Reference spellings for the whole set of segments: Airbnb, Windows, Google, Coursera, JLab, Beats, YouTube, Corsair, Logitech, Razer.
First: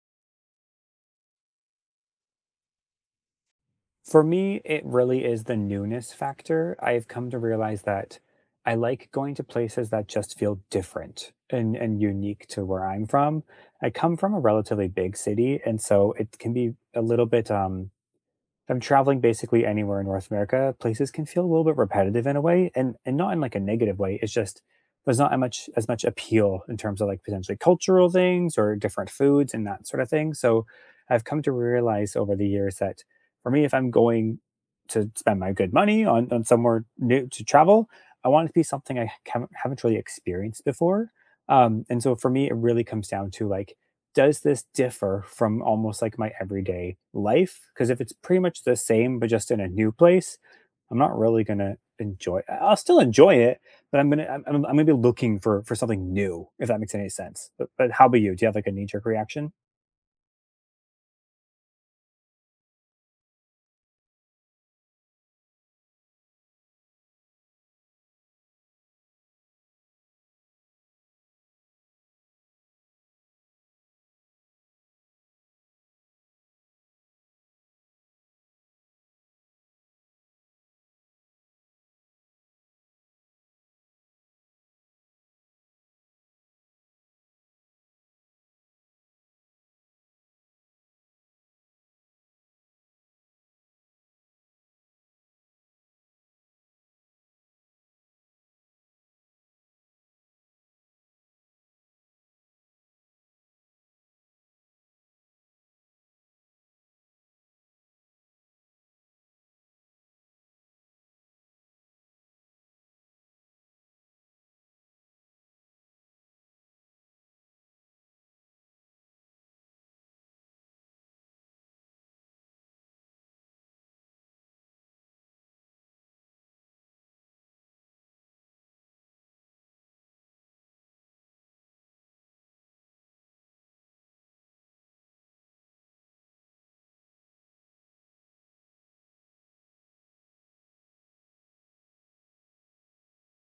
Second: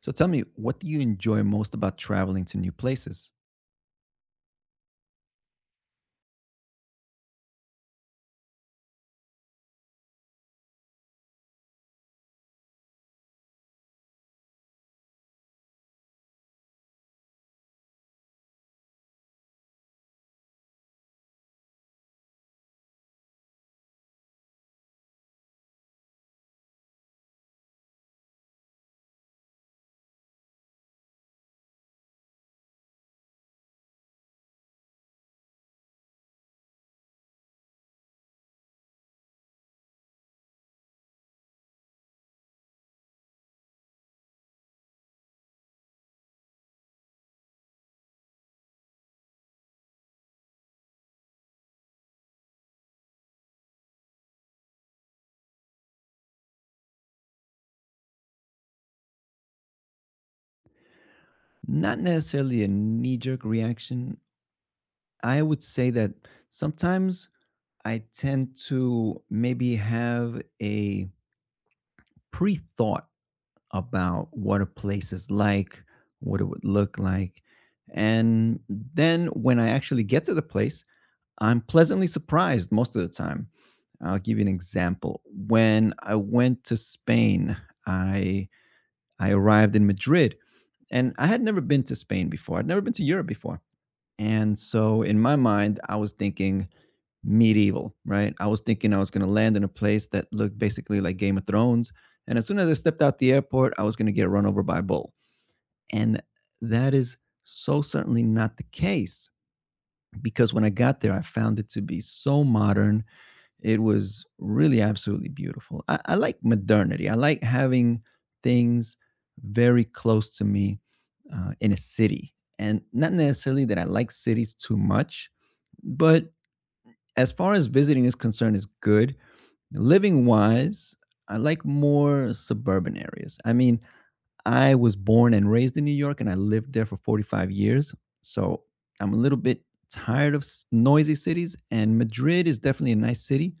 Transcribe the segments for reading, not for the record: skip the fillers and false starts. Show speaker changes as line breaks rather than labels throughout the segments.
So tell me, what do you enjoy most about traveling to new places?
For me, it really is the newness factor. I've come to realize that I like going to places that just feel different and unique to where I'm from. I come from a relatively big city, and so it can be a little bit I'm traveling basically anywhere in North America, places can feel a little bit repetitive in a way, and not in like a negative way. It's just there's not as much appeal in terms of like potentially cultural things or different foods and that sort of thing. So I've come to realize over the years that for me, if I'm going to spend my good money on somewhere new to travel, I want it to be something I haven't really experienced before. And so for me, it really comes down to like does this differ from almost like my everyday life? Because if it's pretty much the same, but just in a new place, I'm not really gonna enjoy. I will still enjoy it, but I'm gonna be looking for something new, if that makes any sense. But how about you? Do you have like a knee jerk reaction?
Not necessarily a knee jerk reaction. I would say that sometimes I tend to maybe have a pre thought about what a place is like, what it would look like. And then when I actually get to the place, I'm pleasantly surprised most of the time. I'll give you an example. When I went to Spain, I I arrived in Madrid. And I had never been to Spain before. I'd never been to Europe before. And so in my mind, I was thinking medieval, right? I was thinking I was going to land in a place that looked basically like Game of Thrones. And as soon as I stepped out the airport, I was going to get run over by a bull. And that is so certainly not the case, because when I got there, I found it to be so modern, it was really absolutely beautiful. I like modernity. I like having things very close to me in a city. And not necessarily that I like cities too much, but as far as visiting is concerned, is good. Living wise, I like more suburban areas. I mean, I was born and raised in New York and I lived there for 45 years. So I'm a little bit tired of noisy cities, and Madrid is definitely a nice city,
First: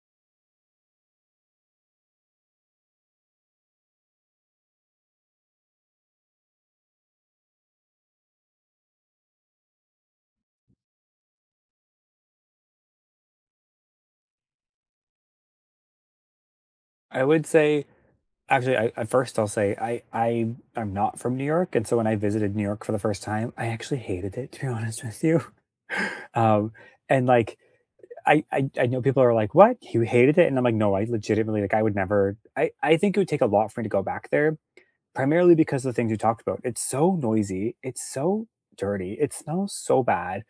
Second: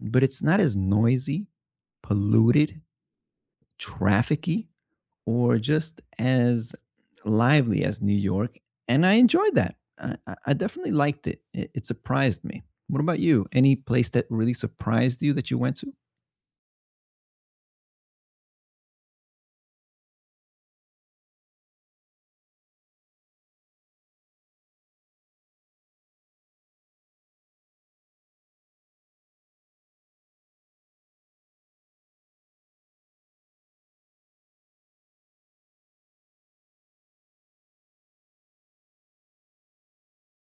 but it's not as noisy, polluted, trafficky, or just as lively as New York. And I enjoyed that. I definitely liked it. It surprised me. What about you? Any place that really surprised you that you went to?
I would say, actually, at first I'll say I'm not from New York, and so when I visited New York for the first time, I actually hated it. To be honest with you, um, and like I know people are like, "What? You hated it?" And I'm like, "No, I legitimately like I would never. I think it would take a lot for me to go back there, primarily because of the things you talked about. It's so noisy. It's so dirty. It smells so bad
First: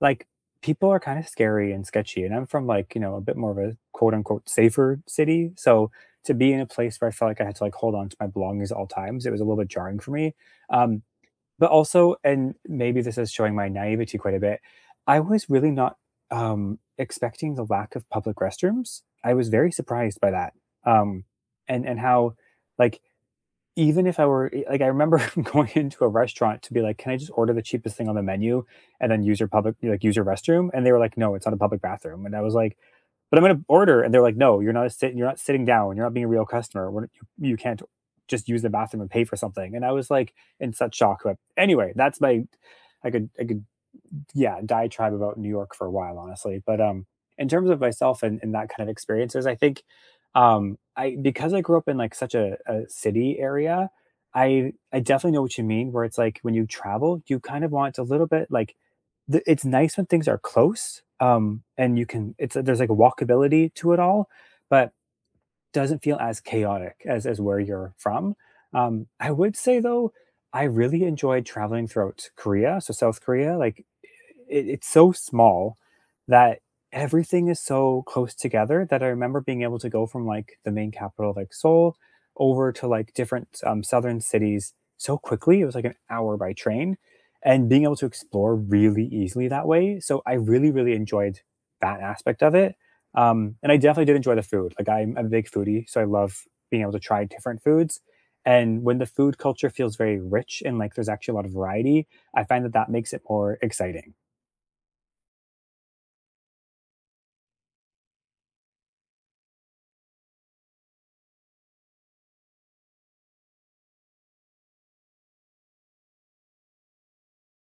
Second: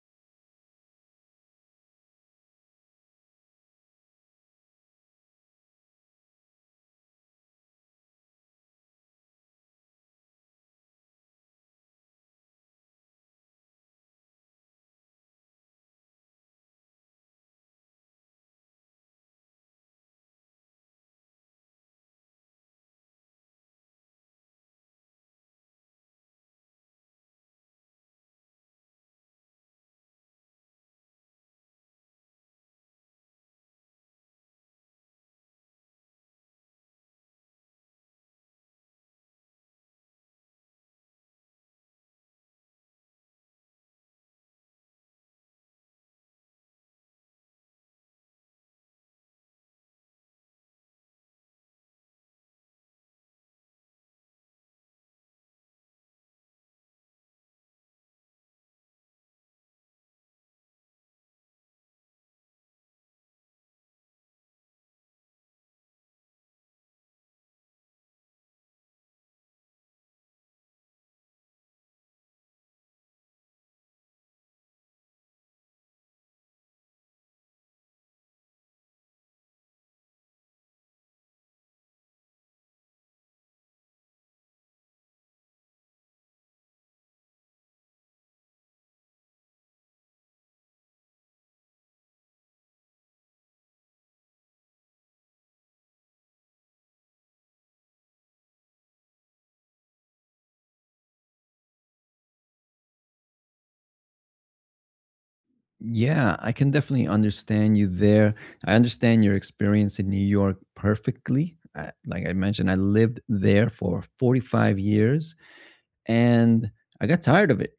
like people are kind of scary and sketchy, and I'm from like, a bit more of a quote unquote safer city, so to be in a place where I felt like I had to like hold on to my belongings at all times, it was a little bit jarring for me. Um but also, and maybe this is showing my naivety quite a bit, I was really not expecting the lack of public restrooms. I was very surprised by that. Um and and how, like, even if I were like, I remember going into a restaurant to be like, "Can I just order the cheapest thing on the menu and then use your restroom?" And they were like, "No, it's not a public bathroom." And I was like, "But I'm gonna order," and they're like, "No, you're not sitting. You're not sitting down. You're not being a real customer. You can't just use the bathroom and pay for something." And I was like in such shock. But anyway, that's my. I could, yeah, diatribe about New York for a while, honestly. But in terms of myself and that kind of experiences, I think I because I grew up in like such a city area, I definitely know what you mean. Where it's like when you travel, you kind of want a little bit like it's nice when things are close, and you can it's there's like a walkability to it all, but doesn't feel as chaotic as where you're from. I would say though, I really enjoyed traveling throughout Korea. So South Korea, like it's so small that everything is so close together that I remember being able to go from like the main capital, like Seoul, over to like different southern cities so quickly. It was like an hour by train, and being able to explore really easily that way. So I really, really enjoyed that aspect of it. And I definitely did enjoy the food. Like I'm a big foodie, so I love being able to try different foods. And when the food culture feels very rich and like there's actually a lot of variety, I find that that makes it more exciting.
Yeah, I can definitely understand you there. I understand your experience in New York perfectly. I, like I mentioned, I lived there for 45 years and I got tired of it.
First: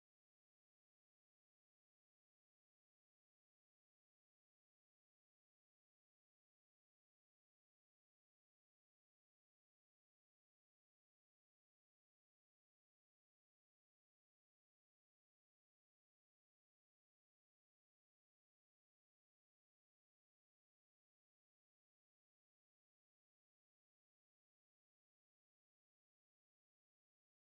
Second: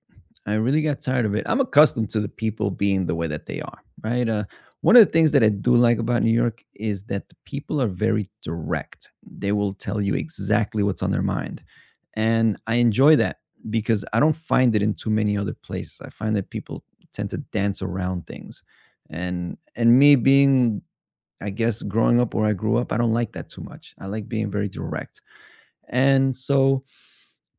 I really got tired of it. I'm accustomed to the people being the way that they are, right? One of the things that I do like about New York is that the people are very direct. They will tell you exactly what's on their mind. And I enjoy that because I don't find it in too many other places. I find that people tend to dance around things. And me being, I guess, growing up where I grew up, I don't like that too much. I like being very direct. And so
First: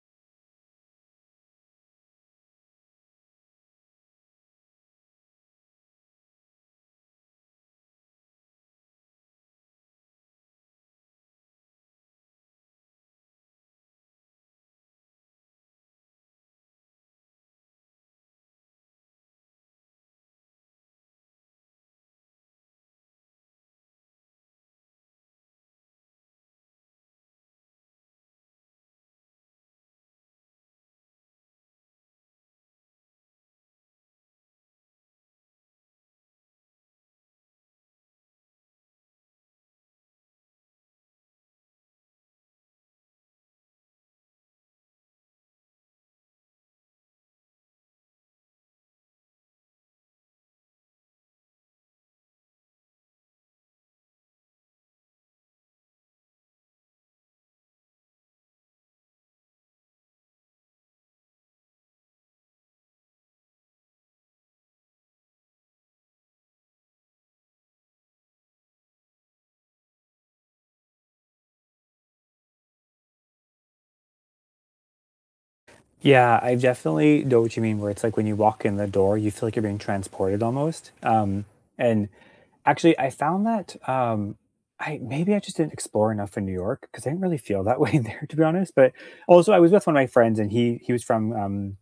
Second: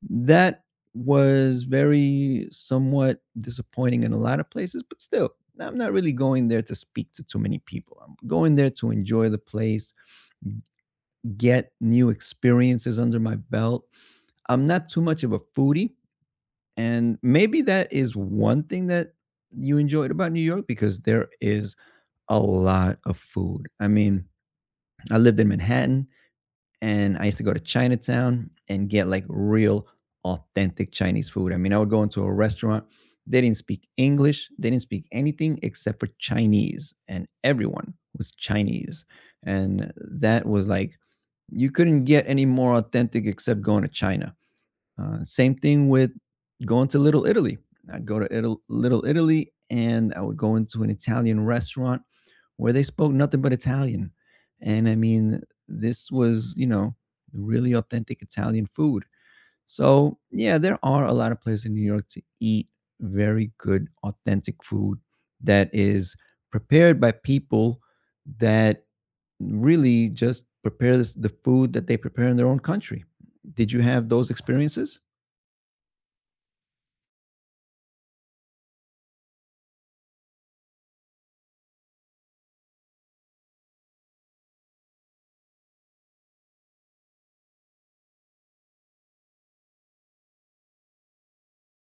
that was very somewhat disappointing in a lot of places, but still, I'm not really going there to speak to too many people. I'm going there to enjoy the place, get new experiences under my belt. I'm not too much of a foodie, and maybe that is one thing that you enjoyed about New York, because there is a lot of food. I mean, I lived in Manhattan and I used to go to Chinatown and get like real authentic Chinese food. I mean, I would go into a restaurant, they didn't speak English, they didn't speak anything except for Chinese, and everyone was Chinese. And that was like, you couldn't get any more authentic except going to China. Same thing with going to Little Italy. I'd go to Little Italy and I would go into an Italian restaurant where they spoke nothing but Italian. And I mean, this was, you know, really authentic Italian food. So, yeah, there are a lot of places in New York to eat very good, authentic food that is prepared by people that really just prepare this, the food that they prepare in their own country. Did you have those experiences?
Yeah, I definitely know what you mean. Where it's like when you walk in the door, you feel like you're being transported almost. And actually, I found that I maybe I just didn't explore enough in New York because I didn't really feel that way there, to be honest. But also, I was with one of my friends, and he was from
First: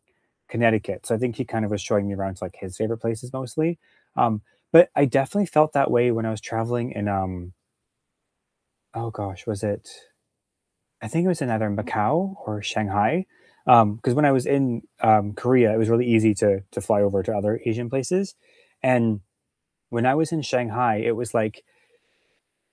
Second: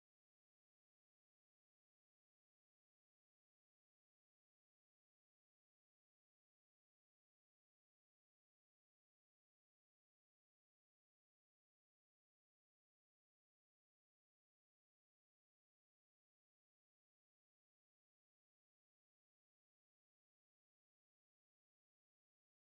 Connecticut. So I think he kind of was showing me around to like his favorite places mostly. Um, but I definitely felt that way when I was traveling in oh gosh, was it, I think it was in either Macau or Shanghai. Because when I was in Korea, it was really easy to fly over to other Asian places. And when I was in Shanghai, it was like,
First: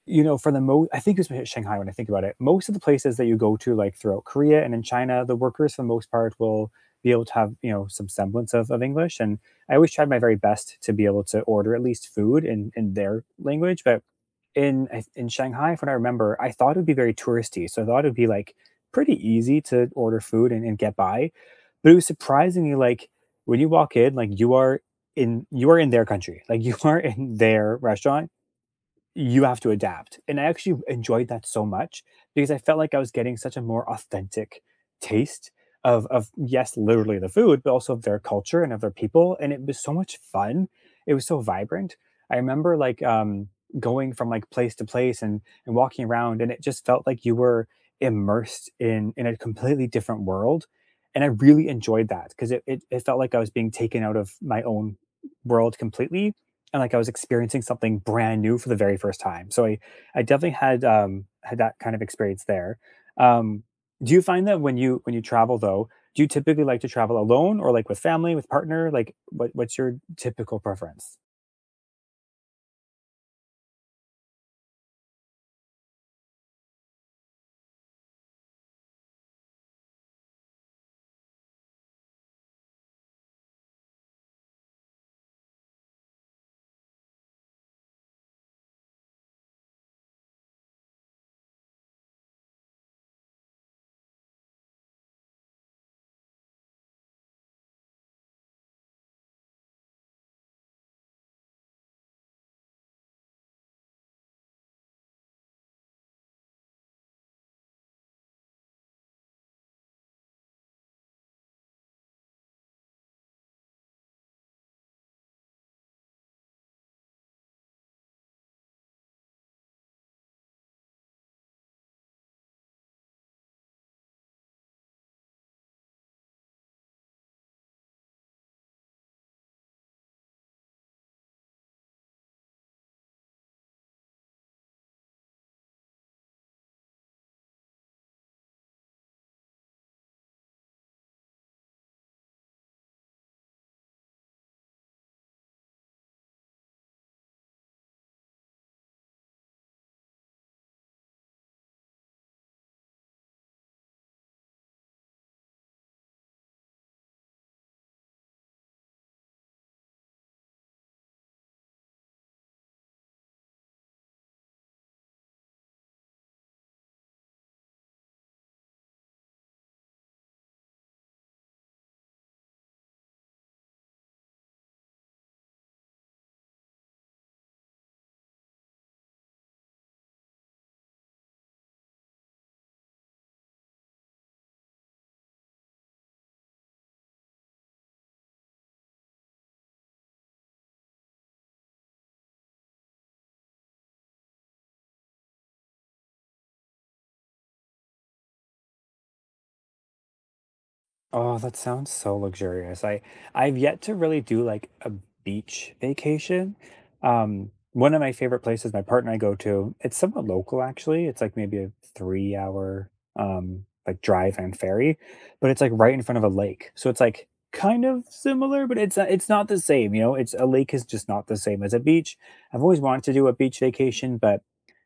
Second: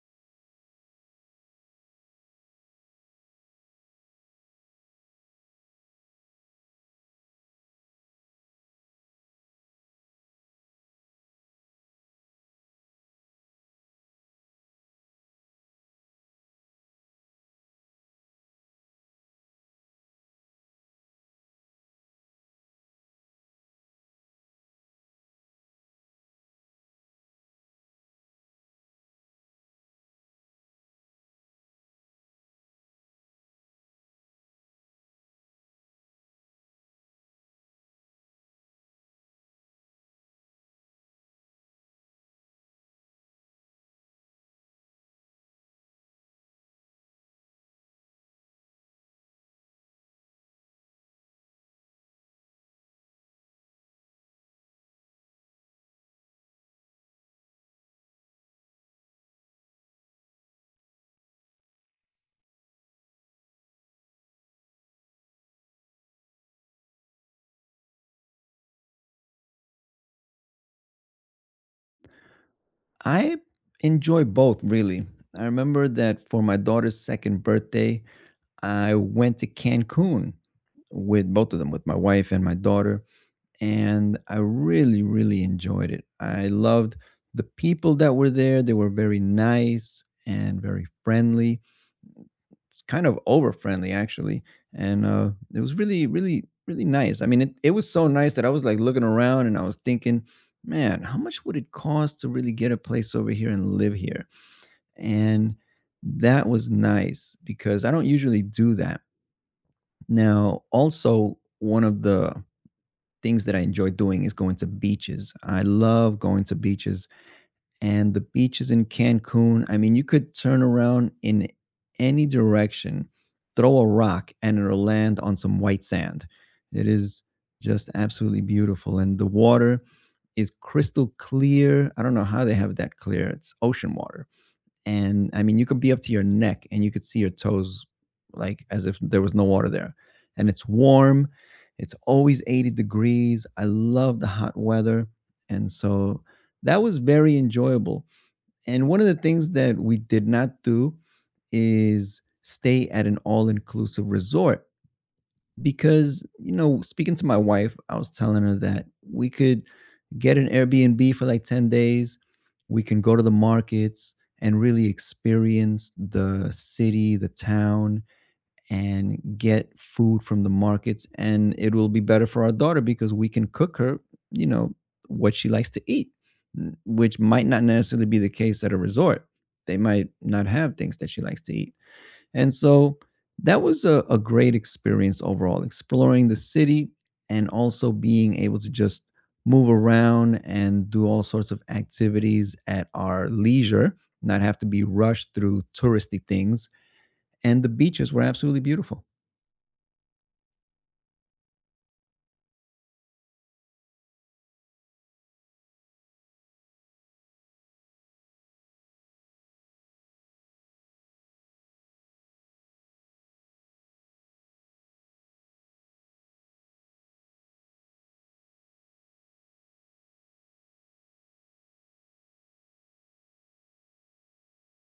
you know, for the most, I think it was Shanghai when I think about it. Most of the places that you go to, like, throughout Korea and in China, the workers for the most part will be able to have, you know, some semblance of English, and I always tried my very best to be able to order at least food in their language, but in Shanghai, from what I remember, I thought it would be very touristy, so I thought it would be, like, pretty easy to order food and get by, but it was surprisingly, like, when you walk in, like, you are in their country, like, you are in their restaurant, you have to adapt. And I actually enjoyed that so much because I felt like I was getting such a more authentic taste of yes, literally the food, but also of their culture and of their people. And it was so much fun. It was so vibrant. I remember like going from like place to place and walking around and it just felt like you were immersed in a completely different world. And I really enjoyed that because it felt like I was being taken out of my own world completely and like I was experiencing something brand new for the very first time. So I definitely had had that kind of experience there. Um do you find that when you travel though, do you typically like to travel alone or like with family, with partner? Like what's your typical preference?
I enjoy both, really. I remember that for my daughter's second birthday, I went to Cancun with both of them, with my wife and my daughter, and I really, really enjoyed it. I loved the people that were there. They were very nice and very friendly. It's kind of over friendly, actually. And it was really, really, really nice. I mean, it was so nice that I was like looking around and I was thinking, man, how much would it cost to really get a place over here and live here? And that was nice because I don't usually do that. Now, also, one of the things that I enjoy doing is going to beaches. I love going to beaches and the beaches in Cancun. I mean, you could turn around in any direction, throw a rock, and it'll land on some white sand. It is just absolutely beautiful. And the water is crystal clear. I don't know how they have it that clear. It's ocean water, and I mean you could be up to your neck and you could see your toes like as if there was no water there. And it's warm. It's always 80 degrees. I love the hot weather. And so that was very enjoyable. And one of the things that we did not do is stay at an all-inclusive resort because, you know, speaking to my wife, I was telling her that we could get an Airbnb for like 10 days. We can go to the markets and really experience the city, the town, and get food from the markets. And it will be better for our daughter because we can cook her, you know, what she likes to eat, which might not necessarily be the case at a resort. They might not have things that she likes to eat. And so that was a great experience overall, exploring the city and also being able to just move around and do all sorts of activities at our leisure, not have to be rushed through touristy things. And the beaches were absolutely beautiful.
Oh, that sounds so luxurious. I've yet to really do like a beach vacation. One of my favorite places my partner and I go to, it's somewhat local actually. It's like maybe a 3-hour like drive and ferry, but it's like right in front of a lake. So it's like kind of similar, but it's not the same. It's a lake is just not the same as a beach. I've always wanted to do a beach vacation, but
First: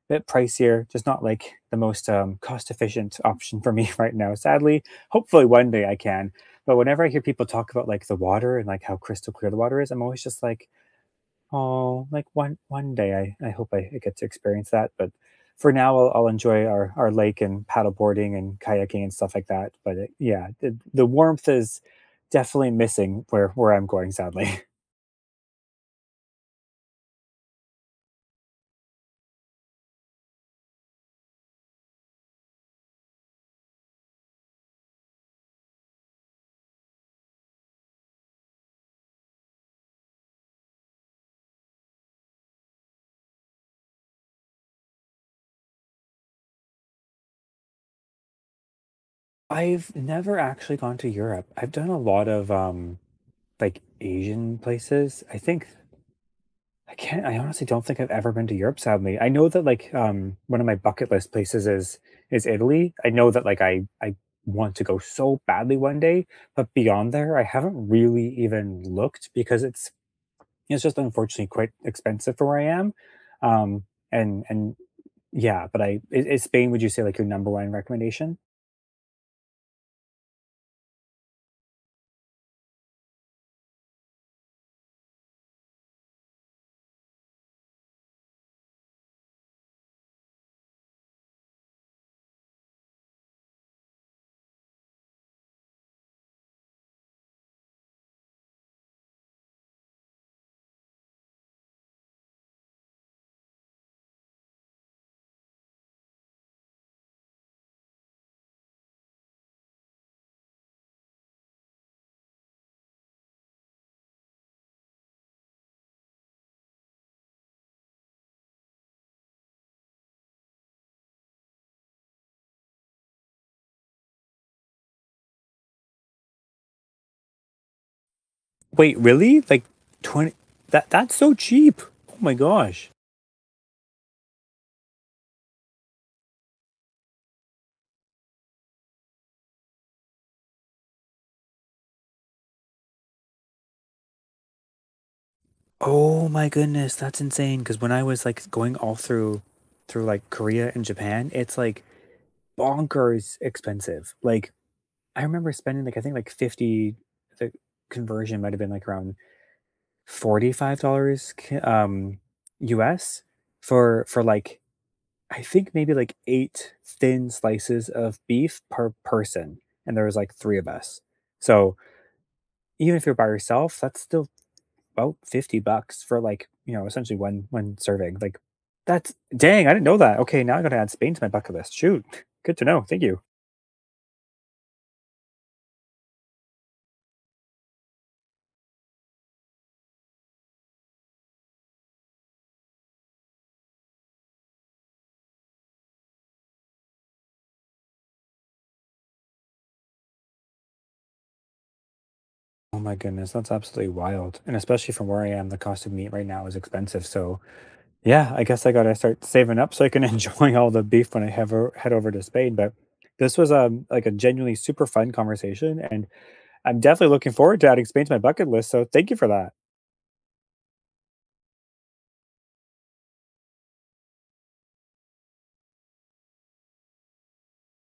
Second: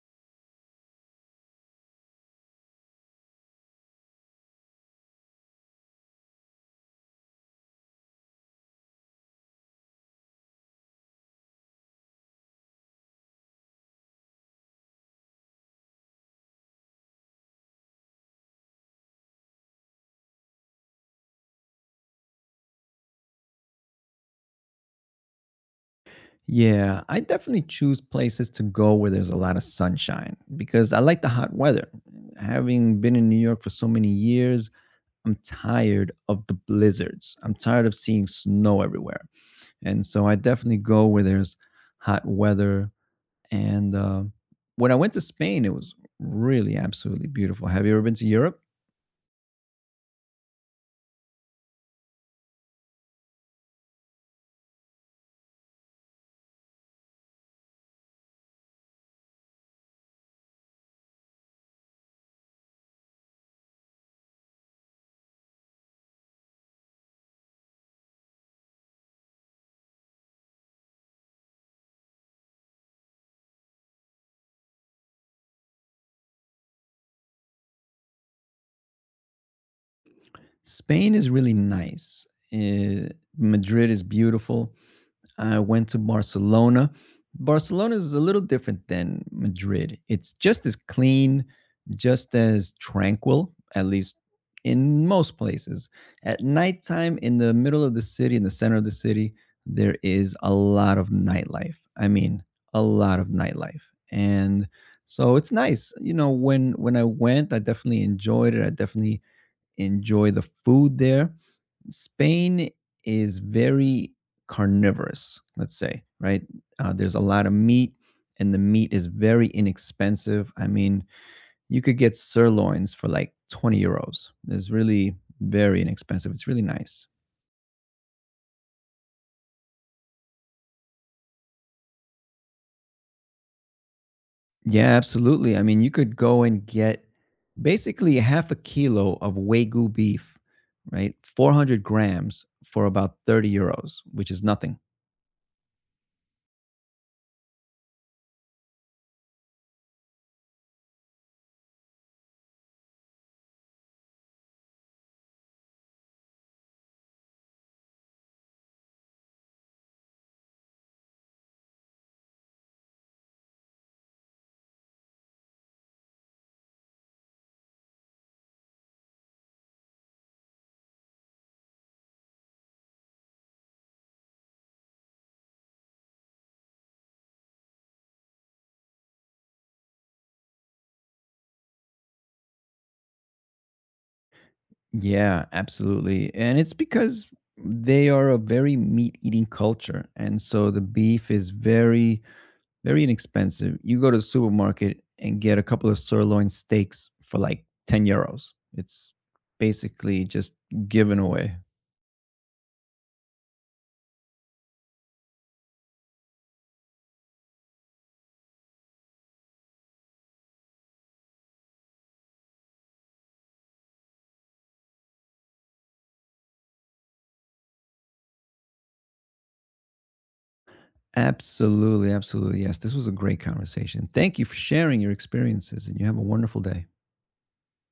bit pricier, just not like the most cost efficient option for me right now, sadly. Hopefully one day I can. But whenever I hear people talk about like the water and like how crystal clear the water is, I'm always just like, oh, like one day I hope I get to experience that. But for now, I'll enjoy our lake and paddle boarding and kayaking and stuff like that. But yeah, the warmth is definitely missing where I'm going, sadly.
Yeah, I definitely choose places to go where there's a lot of sunshine because I like the hot weather. Having been in New York for so many years, I'm tired of the blizzards. I'm tired of seeing snow everywhere. And so I definitely go where there's hot weather. And when I went to Spain, it was really absolutely beautiful. Have you ever been to Europe?
I've never actually gone to Europe. I've done a lot of like Asian places. I think I can't. I honestly don't think I've ever been to Europe. Sadly, I know that like one of my bucket list places is Italy. I know that like I want to go so badly one day, but beyond there, I haven't really even looked because it's just unfortunately quite expensive for where I am. Um, and yeah, but I is Spain, would you say, like, your number one recommendation?
Spain is really nice. Eh, Madrid is beautiful. I went to Barcelona. Barcelona is a little different than Madrid. It's just as clean, just as tranquil, at least in most places. At nighttime, in the middle of the city, in the center of the city, there is a lot of nightlife. I mean, a lot of nightlife. And so it's nice. You know, when I went, I definitely enjoyed it. I definitely enjoy the food there. Spain is very carnivorous, let's say, right? There's a lot of meat, and the meat is very inexpensive. I mean, you could get sirloins for like €20. It's really very inexpensive. It's really nice.
Wait, really? Like 20? That's so cheap. Oh my gosh.
Yeah, absolutely. I mean, you could go and get basically half a kilo of Wagyu beef, right? 400 grams for about €30, which is nothing.
Oh my goodness, that's insane. Because when I was like going all through like Korea and Japan, it's like bonkers expensive. Like I remember spending like I think like 50, the conversion might have been like around $45 ca- um US for like I think maybe like eight thin slices of beef per person. And there was like three of us. So even if you're by yourself, that's still about 50 bucks for like, essentially one serving. Like that's dang, I didn't know that. Okay, now I gotta add Spain to my bucket list. Shoot. Good to know. Thank you.
Yeah, absolutely. And it's because they are a very meat-eating culture. And so the beef is very, very inexpensive. You go to the supermarket and get a couple of sirloin steaks for like €10. It's basically just given away.
Oh my goodness, that's absolutely wild. And especially from where I am, the cost of meat right now is expensive. So yeah, I guess I gotta start saving up so I can enjoy all the beef when I have head over to Spain. But this was like a genuinely super fun conversation, and I'm definitely looking forward to adding Spain to my bucket list. So thank you for that.
Absolutely, absolutely. Yes, this was a great conversation. Thank you for sharing your experiences, and you have a wonderful day.